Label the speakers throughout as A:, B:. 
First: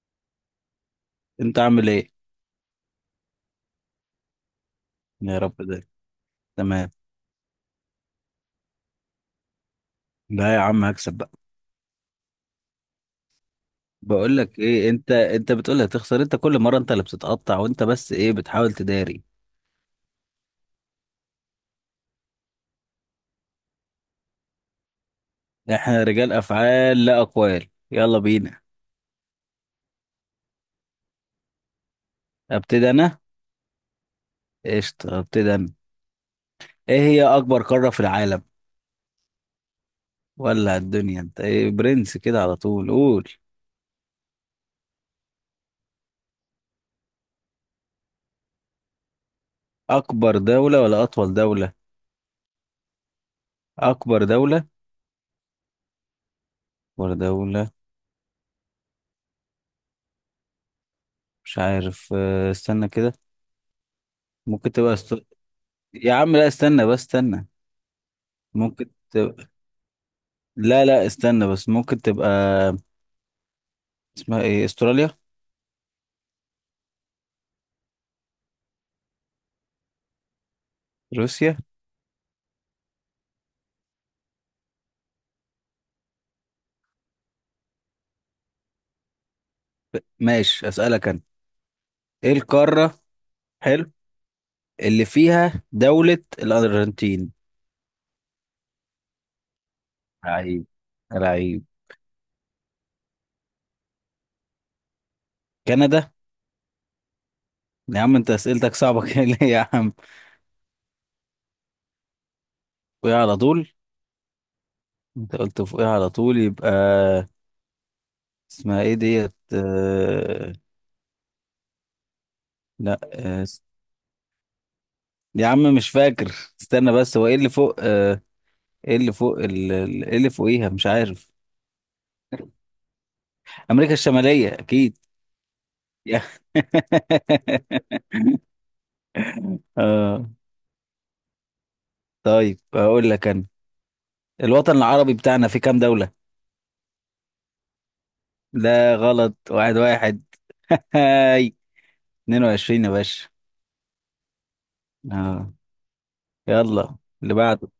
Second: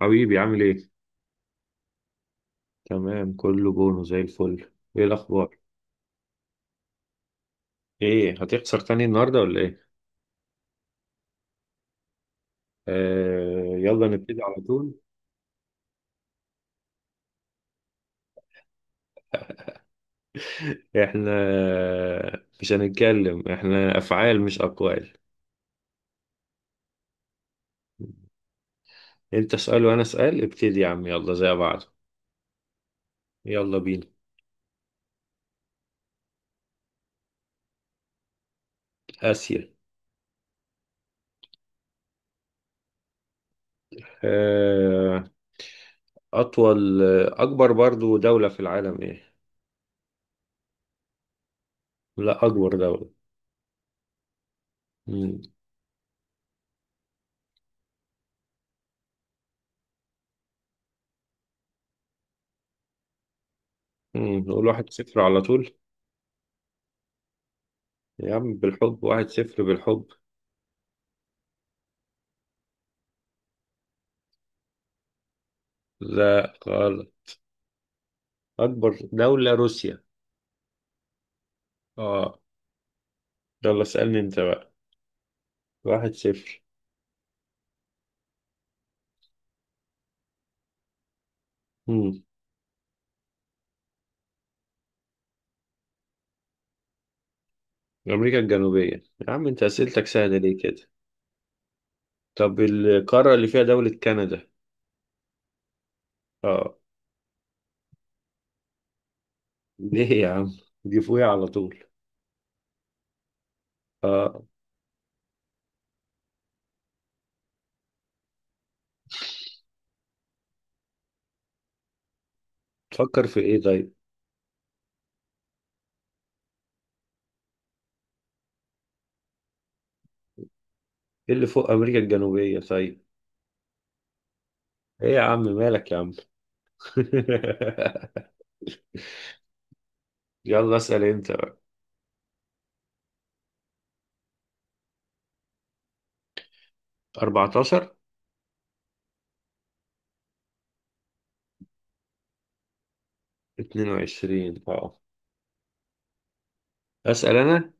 A: حبيبي عامل ايه؟
B: انت عامل ايه؟
A: تمام كله بونو زي الفل. ايه
B: يا رب
A: الاخبار؟
B: ده. تمام.
A: ايه هتخسر تاني النهارده ولا ايه؟
B: لا يا عم، هكسب بقى.
A: آه يلا
B: بقول
A: نبتدي
B: لك
A: على
B: ايه،
A: طول.
B: انت بتقول هتخسر، انت كل مره انت اللي بتتقطع وانت بس ايه بتحاول تداري.
A: احنا مش هنتكلم، احنا افعال مش اقوال.
B: احنا رجال افعال لا اقوال، يلا بينا.
A: انت اسأل وانا اسأل، ابتدي يا عم يلا زي بعض.
B: ابتدي انا.
A: يلا بينا.
B: قشطه، ابتدي انا. ايه هي اكبر قاره في العالم
A: اسيا.
B: ولا الدنيا؟ انت ايه برنس كده على طول؟ قول
A: آه. اطول اكبر برضو دولة في العالم ايه؟
B: اكبر دوله ولا اطول دوله؟
A: لا اكبر دولة.
B: اكبر دوله
A: مم.
B: ولا دوله؟ مش عارف، استنى كده.
A: نقول
B: ممكن
A: واحد
B: تبقى
A: صفر على طول.
B: يا عم لا، استنى بس، استنى.
A: يا عم
B: ممكن.
A: بالحب واحد صفر بالحب.
B: لا لا، استنى بس، ممكن تبقى اسمها ايه، استراليا.
A: لا غلط. أكبر دولة روسيا.
B: روسيا.
A: آه. يلا اسألني أنت بقى. واحد صفر.
B: ماشي، اسألك انا.
A: مم.
B: ايه القارة؟ حلو، اللي فيها دولة الأرجنتين.
A: أمريكا الجنوبية. يا عم أنت أسئلتك سهلة ليه
B: لعيب،
A: كده؟
B: لعيب.
A: طب القارة اللي فيها دولة كندا.
B: كندا.
A: آه.
B: يا عم انت اسئلتك صعبة كده ليه يا عم؟
A: ليه يا عم؟ دي فوقيها على طول.
B: فوقيها على طول.
A: آه.
B: انت قلت فوقيها على طول، يبقى اسمها ايه ديت لا،
A: تفكر في إيه طيب؟
B: يا عم مش فاكر. استنى بس، هو ايه اللي فوق؟ ايه اللي فوق ايه اللي فوقيها؟ مش عارف.
A: إيه اللي فوق أمريكا الجنوبية طيب؟
B: امريكا الشمالية اكيد.
A: إيه يا عم مالك يا عم؟
B: يا- اه.
A: يلا اسأل أنت بقى.
B: طيب اقول لك انا، الوطن العربي بتاعنا في كام دولة؟
A: 14.
B: لا غلط، واحد. هاي، 22 يا باشا.
A: 22. آه.
B: اه، يلا اللي
A: أسأل
B: بعده.
A: أنا.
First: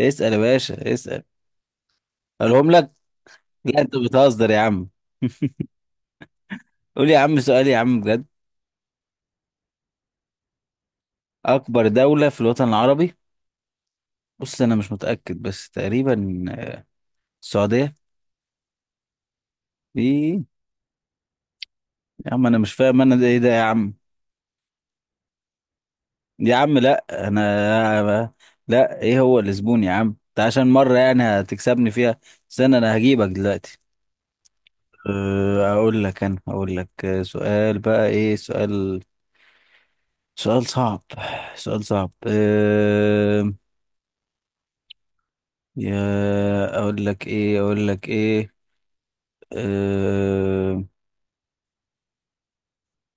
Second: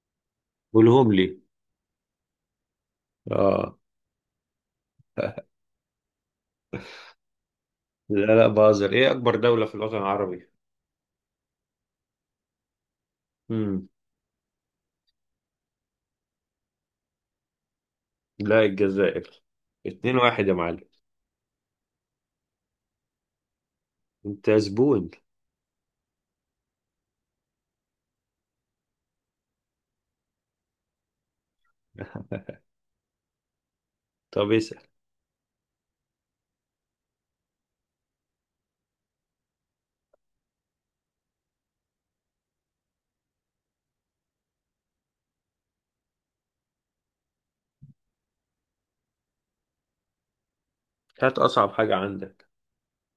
B: اسأل يا باشا،
A: قولهم
B: اسأل.
A: لي.
B: اقولهم لك؟
A: آه.
B: لا انت بتهزر يا عم، قول يا عم سؤال يا عم بجد.
A: لا لا بازر. إيه أكبر دولة في الوطن العربي؟
B: اكبر دولة في الوطن العربي، بص انا مش متأكد، بس تقريبا السعودية.
A: لا الجزائر. اتنين
B: ايه؟
A: واحد يا معلم.
B: يا عم انا مش فاهم، انا ده ايه ده يا عم؟
A: انت زبون.
B: يا عم لا انا، لا ايه هو الزبون يا عم؟ انت عشان مرة يعني هتكسبني فيها؟ استنى، انا هجيبك دلوقتي.
A: طب اسأل.
B: اقول لك انا، اقول لك سؤال بقى، ايه سؤال؟ سؤال صعب، سؤال صعب. اقول لك ايه اقول لك ايه، أه،
A: هات أصعب حاجة عندك.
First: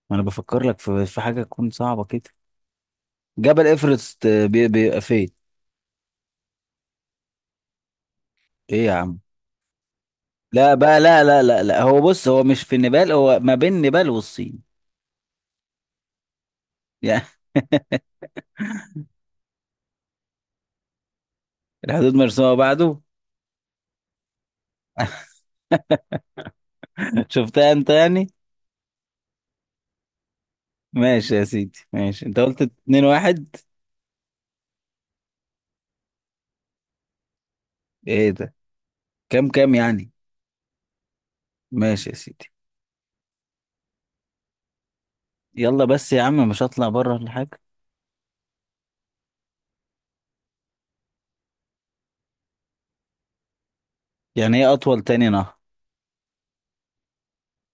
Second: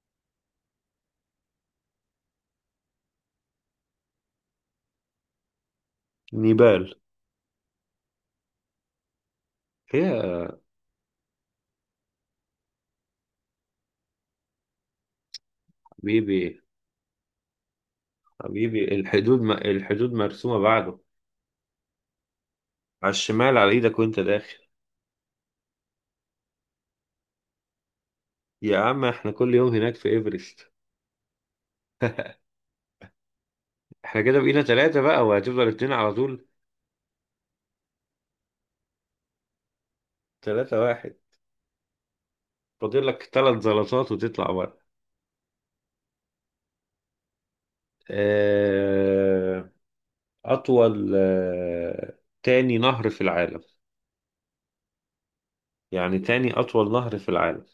B: ما انا بفكر لك في حاجة تكون صعبة كده. جبل ايفرست بيبقى فين؟
A: نيبال.
B: ايه يا عم؟
A: يا
B: لا بقى، لا، هو بص، هو مش في النيبال، هو ما بين نيبال والصين
A: حبيبي.
B: يعني.
A: حبيبي الحدود الحدود مرسومة بعده.
B: الحدود مرسومة بعده.
A: على الشمال على ايدك وانت داخل.
B: شفتها انت يعني؟
A: يا عم احنا كل يوم هناك في ايفرست.
B: ماشي يا سيدي، ماشي، انت قلت اتنين واحد.
A: احنا كده بقينا ثلاثة بقى وهتفضل اتنين على طول.
B: ايه ده؟ كام كام يعني؟
A: 3-1.
B: ماشي يا سيدي.
A: فاضل لك ثلاث زلطات وتطلع بره.
B: يلا بس يا عم، مش هطلع بره ولا حاجة.
A: آه، أطول تاني نهر في العالم.
B: يعني ايه اطول تاني نهر؟
A: يعني تاني أطول نهر في العالم.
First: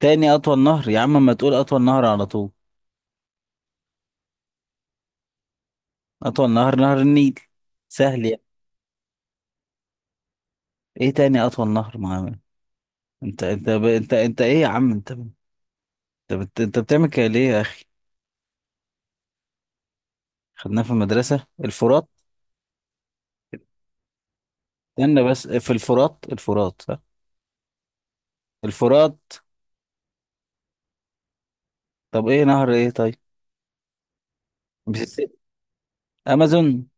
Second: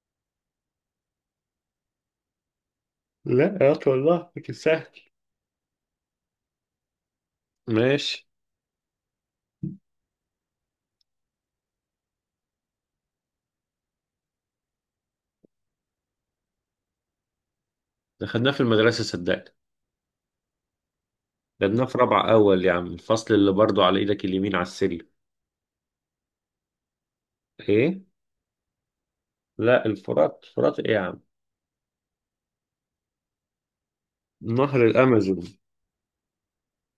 B: تاني اطول نهر؟ يا عم ما تقول اطول نهر على طول.
A: لا يا اخي والله لكن سهل.
B: اطول نهر نهر النيل.
A: ماشي.
B: سهل يعني. ايه تاني اطول نهر معانا؟ انت ايه يا عم؟ انت بتعمل كده ليه يا اخي؟
A: ده خدناه في المدرسة صدقني.
B: خدناه في المدرسة
A: خدناه في
B: الفرات.
A: رابعة أول يا عم، الفصل اللي برضو على إيدك اليمين على السلم.
B: استنى بس، في الفرات، الفرات صح.
A: إيه؟
B: الفرات.
A: لا الفرات الفرات إيه يا عم؟
B: طب ايه نهر ايه طيب؟
A: نهر
B: ميسيسيبي.
A: الأمازون.
B: امازون.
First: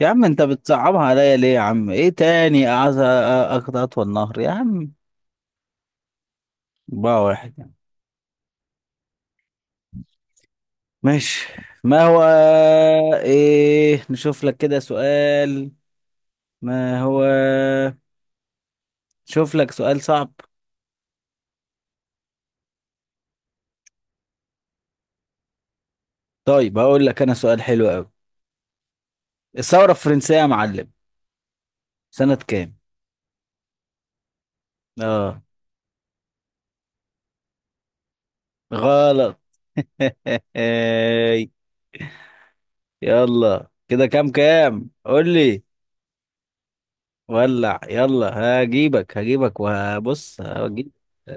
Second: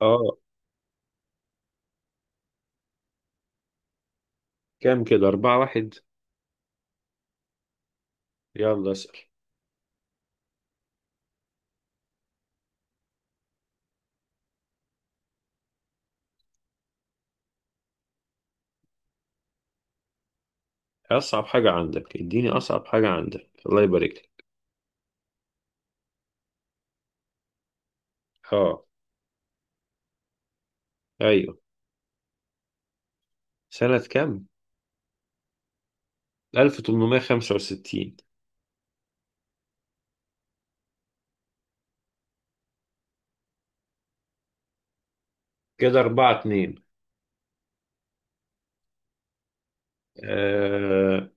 B: يا عم
A: آه.
B: انت بتصعبها عليا ليه يا عم؟ ايه تاني اعز اخد اطول نهر يا عم؟
A: كام كده؟ 4-1.
B: بقى واحد يعني.
A: يلا اسأل.
B: ماشي. ما هو، ايه نشوف لك كده سؤال. ما هو، شوف لك سؤال صعب.
A: أصعب حاجة عندك، اديني أصعب حاجة عندك الله يبارك لك.
B: طيب هقول لك انا سؤال حلو قوي.
A: آه.
B: الثورة الفرنسية يا معلم،
A: أيوه.
B: سنة كام؟
A: سنة كام؟
B: اه.
A: 1865.
B: غلط. يلا كده كام كام قول لي.
A: كده 4-2.
B: ولع، يلا هجيبك، هجيبك وهبص، هجيب.
A: آه.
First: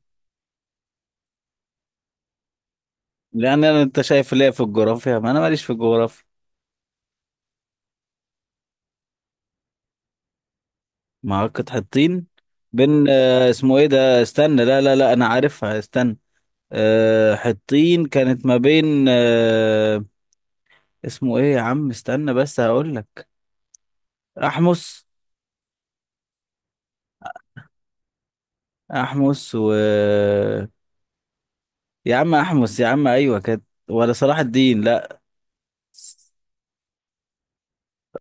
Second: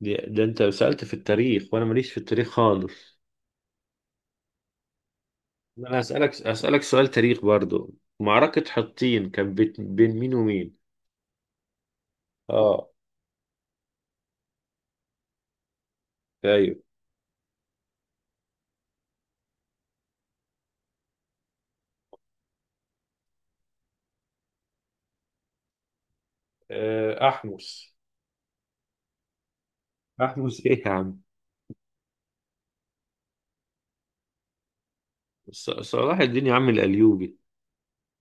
A: ده أنت سألت في التاريخ وأنا ماليش في التاريخ خالص.
B: لان انا، انت شايف ليه في الجغرافيا؟ ما انا ماليش في
A: انا
B: الجغرافيا.
A: اسالك سؤال تاريخ برضو. معركة حطين كان بين مين ومين؟
B: معركة حطين
A: اه.
B: بين اسمه ايه ده؟ استنى لا لا لا، انا عارفها، استنى.
A: ايوه.
B: حطين كانت ما بين اسمه ايه يا عم؟ استنى بس هقول لك. احمس.
A: آه، احمس.
B: احمس و،
A: احمس ايه يا عم؟
B: يا عم احمس يا عم، ايوه كانت ولا صلاح الدين؟ لا
A: صلاح الدين يا عم الايوبي.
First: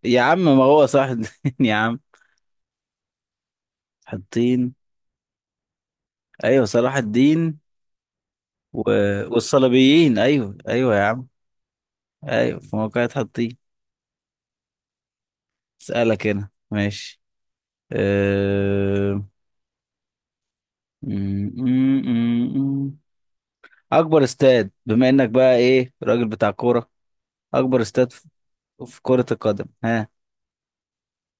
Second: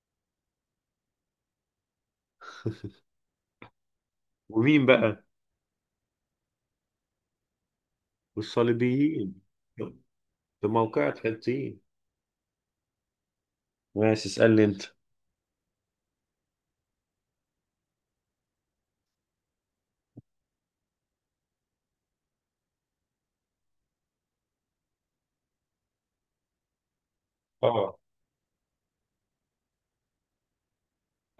B: يا عم، ما هو صلاح الدين يا عم، حطين.
A: ومين بقى؟
B: ايوه، صلاح الدين و...
A: والصليبيين.
B: والصليبيين، ايوه
A: في
B: ايوه يا
A: موقعة
B: عم.
A: حطين.
B: ايوه في موقع حطين.
A: ماشي اسالني انت.
B: اسالك هنا ماشي. أه... م- م- م- م. اكبر استاد، بما انك بقى ايه، راجل بتاع كوره، اكبر
A: اه.
B: استاد في في كرة القدم، ها؟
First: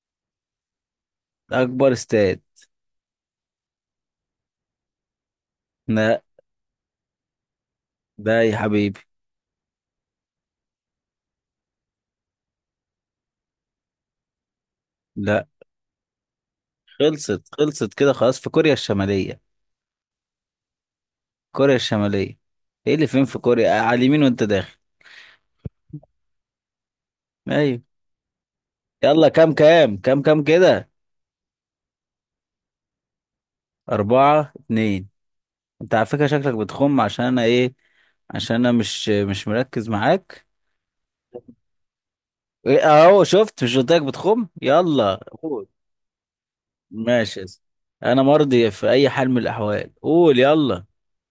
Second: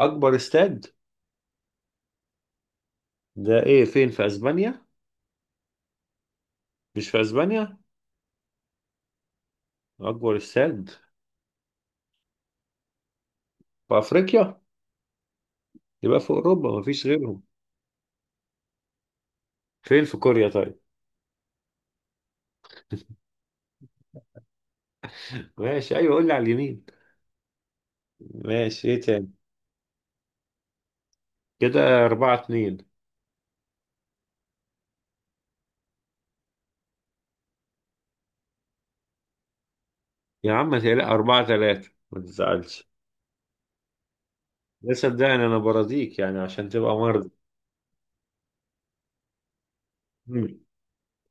A: اكبر استاد.
B: اكبر استاد.
A: ده ايه، فين في اسبانيا؟
B: لا.
A: مش في اسبانيا.
B: ده يا حبيبي،
A: اكبر استاد في افريقيا.
B: لا.
A: يبقى في اوروبا مفيش غيرهم.
B: خلصت، خلصت كده خلاص، في كوريا الشمالية.
A: فين في كوريا طيب؟
B: كوريا الشمالية، ايه اللي فين في كوريا على اليمين وانت داخل.
A: ماشي. ايوه قول لي على اليمين.
B: ايوه.
A: ماشي. ايه تاني؟
B: يلا كام كام كام كام كده؟
A: كده أربعة اتنين.
B: أربعة اتنين. انت على فكرة شكلك بتخم، عشان انا ايه؟ عشان انا مش مركز معاك.
A: يا عم تقلق 4-3، ما
B: ايه
A: تزعلش.
B: اهو شفت؟ مش قلت لك بتخم؟
A: ده
B: يلا
A: صدقني أنا
B: قول.
A: برازيك يعني عشان تبقى مرضي.
B: ماشي يا اسطى. انا مرضي في اي حال من الاحوال، قول
A: مم.
B: يلا.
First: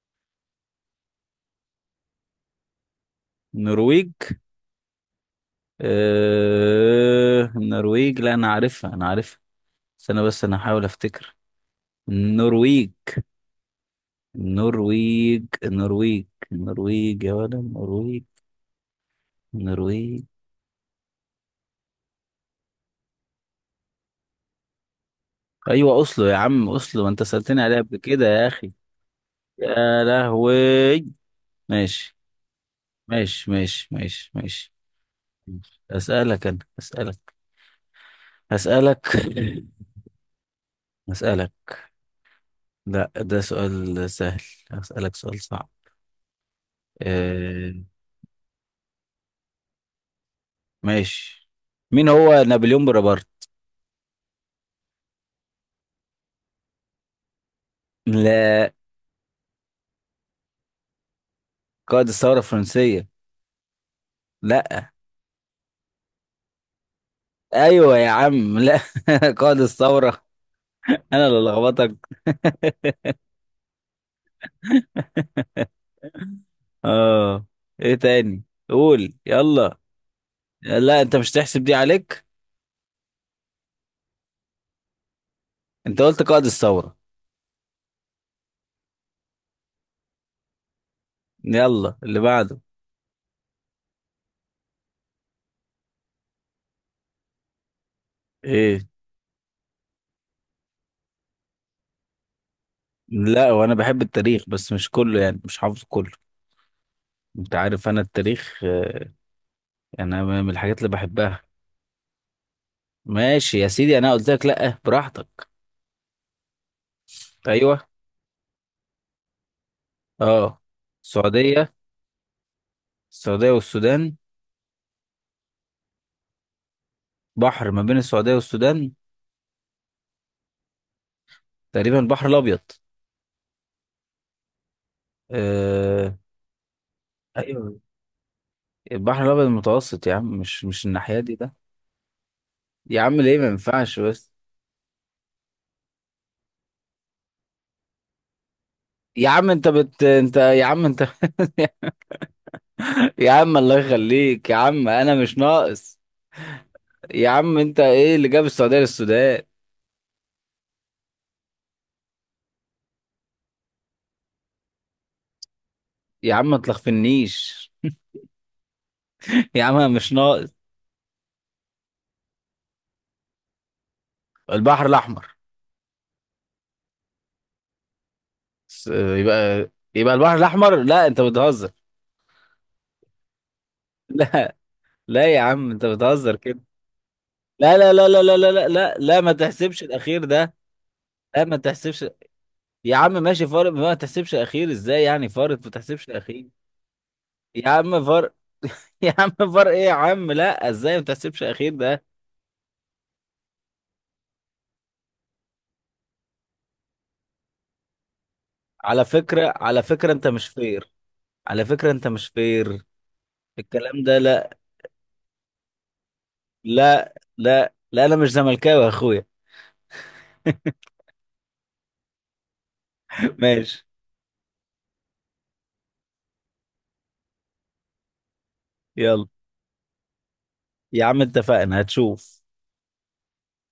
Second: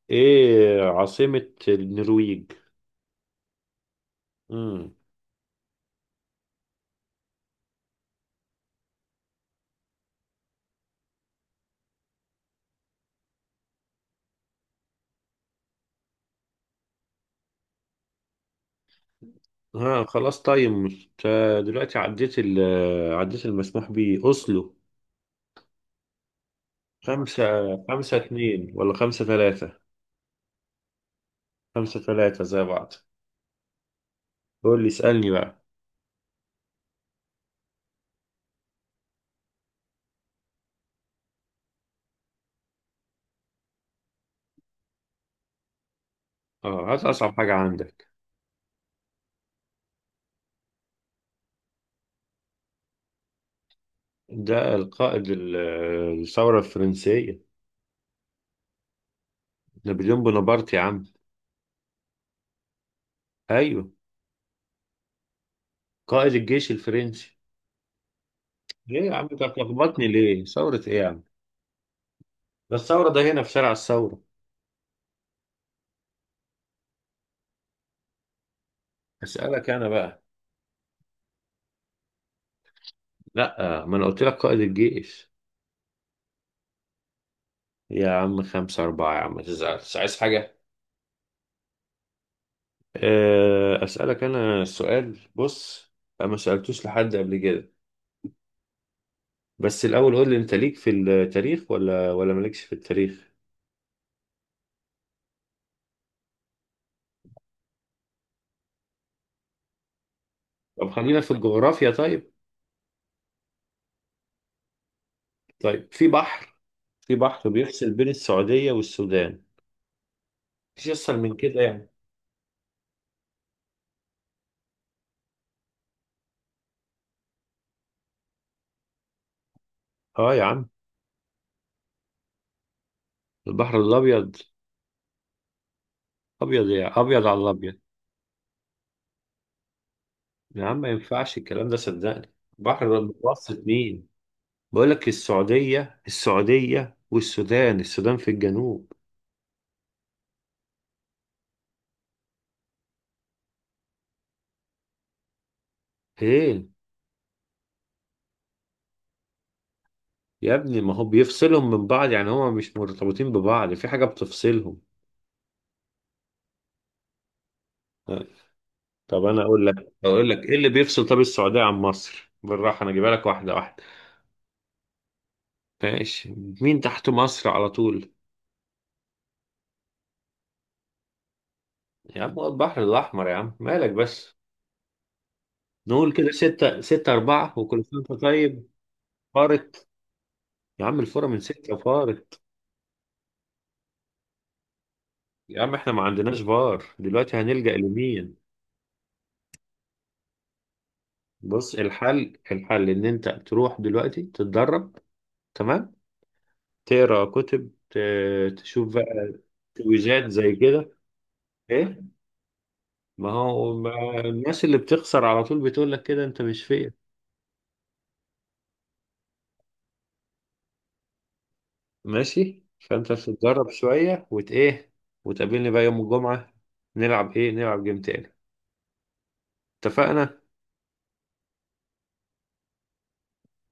A: إيه عاصمة النرويج؟
B: النرويج؟
A: مم.
B: اه... النرويج، لا انا عارفها، انا عارفها. استنى بس انا هحاول افتكر. النرويج، النرويج، النرويج، النرويج يا ولد، النرويج،
A: ها
B: النرويج.
A: خلاص طيب مش دلوقتي، عديت عديت المسموح بيه أوسلو.
B: ايوه اصله يا عم، اصله ما انت
A: خمسة.
B: سألتني عليها قبل
A: خمسة
B: كده يا
A: اتنين
B: اخي.
A: ولا 5-3؟
B: يا لهوي،
A: خمسة
B: ماشي
A: تلاتة زي بعض.
B: ماشي ماشي.
A: قول لي اسألني بقى.
B: أسألك أنا، أسألك. أسألك أسألك. لا ده سؤال سهل. أسألك سؤال صعب.
A: اه هات أصعب حاجة
B: آه،
A: عندك.
B: ماشي. مين هو نابليون بونابرت؟
A: ده القائد الثورة الفرنسية.
B: لا.
A: نابليون بونابرت يا عم.
B: قائد الثورة الفرنسية؟
A: أيوه.
B: لا.
A: قائد الجيش الفرنسي.
B: أيوة يا عم لا.
A: ليه يا عم انت
B: قائد
A: بتلخبطني؟
B: الثورة.
A: ليه ثورة ايه يا عم؟
B: أنا اللي لخبطك؟
A: ده الثورة ده هنا في شارع الثورة.
B: آه. إيه تاني؟ قول
A: اسألك
B: يلا.
A: انا بقى.
B: لا أنت مش تحسب دي عليك.
A: لا ما انا قلت لك قائد الجيش.
B: أنت قلت قائد الثورة.
A: يا عم 5-4، يا عم ما تزعلش عايز حاجة.
B: يلا اللي بعده.
A: أسألك أنا السؤال. بص أنا ما سألتوش لحد قبل كده،
B: إيه؟
A: بس الأول قول لي أنت ليك في التاريخ ولا مالكش في التاريخ.
B: لا، وانا بحب التاريخ بس مش كله، يعني مش حافظ كله. انت عارف انا التاريخ يعني انا من الحاجات
A: طب
B: اللي
A: خلينا في
B: بحبها.
A: الجغرافيا طيب.
B: ماشي يا سيدي، انا قلت لك لا براحتك.
A: طيب في بحر
B: ايوه،
A: بيفصل بين السعودية والسودان.
B: اه.
A: مفيش أسهل من كده
B: السعوديه،
A: يعني.
B: السعوديه والسودان، بحر ما بين السعوديه والسودان،
A: اه يا عم.
B: تقريبا البحر الابيض.
A: البحر الابيض.
B: آه...
A: ابيض يا ابيض على الابيض.
B: ايوه، البحر الابيض المتوسط يا عم،
A: يا
B: مش
A: عم
B: مش
A: ما
B: الناحيه دي
A: ينفعش
B: ده.
A: الكلام ده صدقني، بحر
B: يا عم ليه ما
A: المتوسط
B: ينفعش
A: مين؟
B: بس؟
A: بقول لك السعوديه السعوديه والسودان، السودان في الجنوب.
B: يا عم انت يا عم انت يا عم الله يخليك يا عم، انا مش ناقص.
A: ايه.
B: يا عم انت ايه اللي جاب السعوديه للسودان؟
A: يا ابني ما هو بيفصلهم من بعض يعني، هما مش مرتبطين ببعض، في حاجه بتفصلهم.
B: يا عم ما تلخفنيش.
A: طب انا
B: يا
A: اقول
B: عم أنا
A: لك
B: مش
A: اقول لك
B: ناقص.
A: ايه اللي بيفصل طب السعوديه عن مصر، بالراحه انا اجيبها لك واحده واحده.
B: البحر الاحمر.
A: ماشي. مين تحت مصر على طول؟
B: يبقى، يبقى البحر الاحمر، لا انت بتهزر.
A: يا عم هو البحر الاحمر، يا عم مالك بس؟
B: لا، لا يا عم انت
A: نقول كده
B: بتهزر كده.
A: ستة 6-4،
B: لا
A: وكل
B: لا
A: سنة
B: لا
A: وأنت
B: لا لا لا
A: طيب.
B: لا لا, لا، ما
A: فارق.
B: تحسبش الاخير ده.
A: يا عم الفورة من
B: لا ما
A: ستة
B: تحسبش.
A: فار.
B: يا عم ماشي، فارق، ما تحسبش الاخير، ازاي يعني فارق
A: يا
B: ما
A: عم احنا ما
B: تحسبش
A: عندناش
B: الاخير؟
A: فار دلوقتي،
B: يا
A: هنلجأ
B: عم فارق.
A: لمين؟
B: يا عم فارق، ايه يا عم لا، ازاي ما تحسبش الاخير
A: بص،
B: ده؟
A: الحل ان انت تروح دلوقتي تتدرب. تمام. تقرا كتب، تشوف
B: على
A: بقى.
B: فكره، على فكره
A: تويجات
B: انت مش
A: زي
B: فير.
A: كده.
B: على فكره
A: ايه؟
B: انت مش فير.
A: ما هو
B: الكلام ده
A: ما
B: لا.
A: الناس اللي بتخسر على طول بتقول لك كده، انت مش فيا.
B: لا، انا مش زملكاوي يا اخويا.
A: ماشي. فانت بتتدرب
B: ماشي.
A: شوية ايه، وتقابلني بقى يوم الجمعة. نلعب ايه؟ نلعب جيم تاني.
B: يلا
A: اتفقنا.
B: يا عم اتفقنا، هتشوف.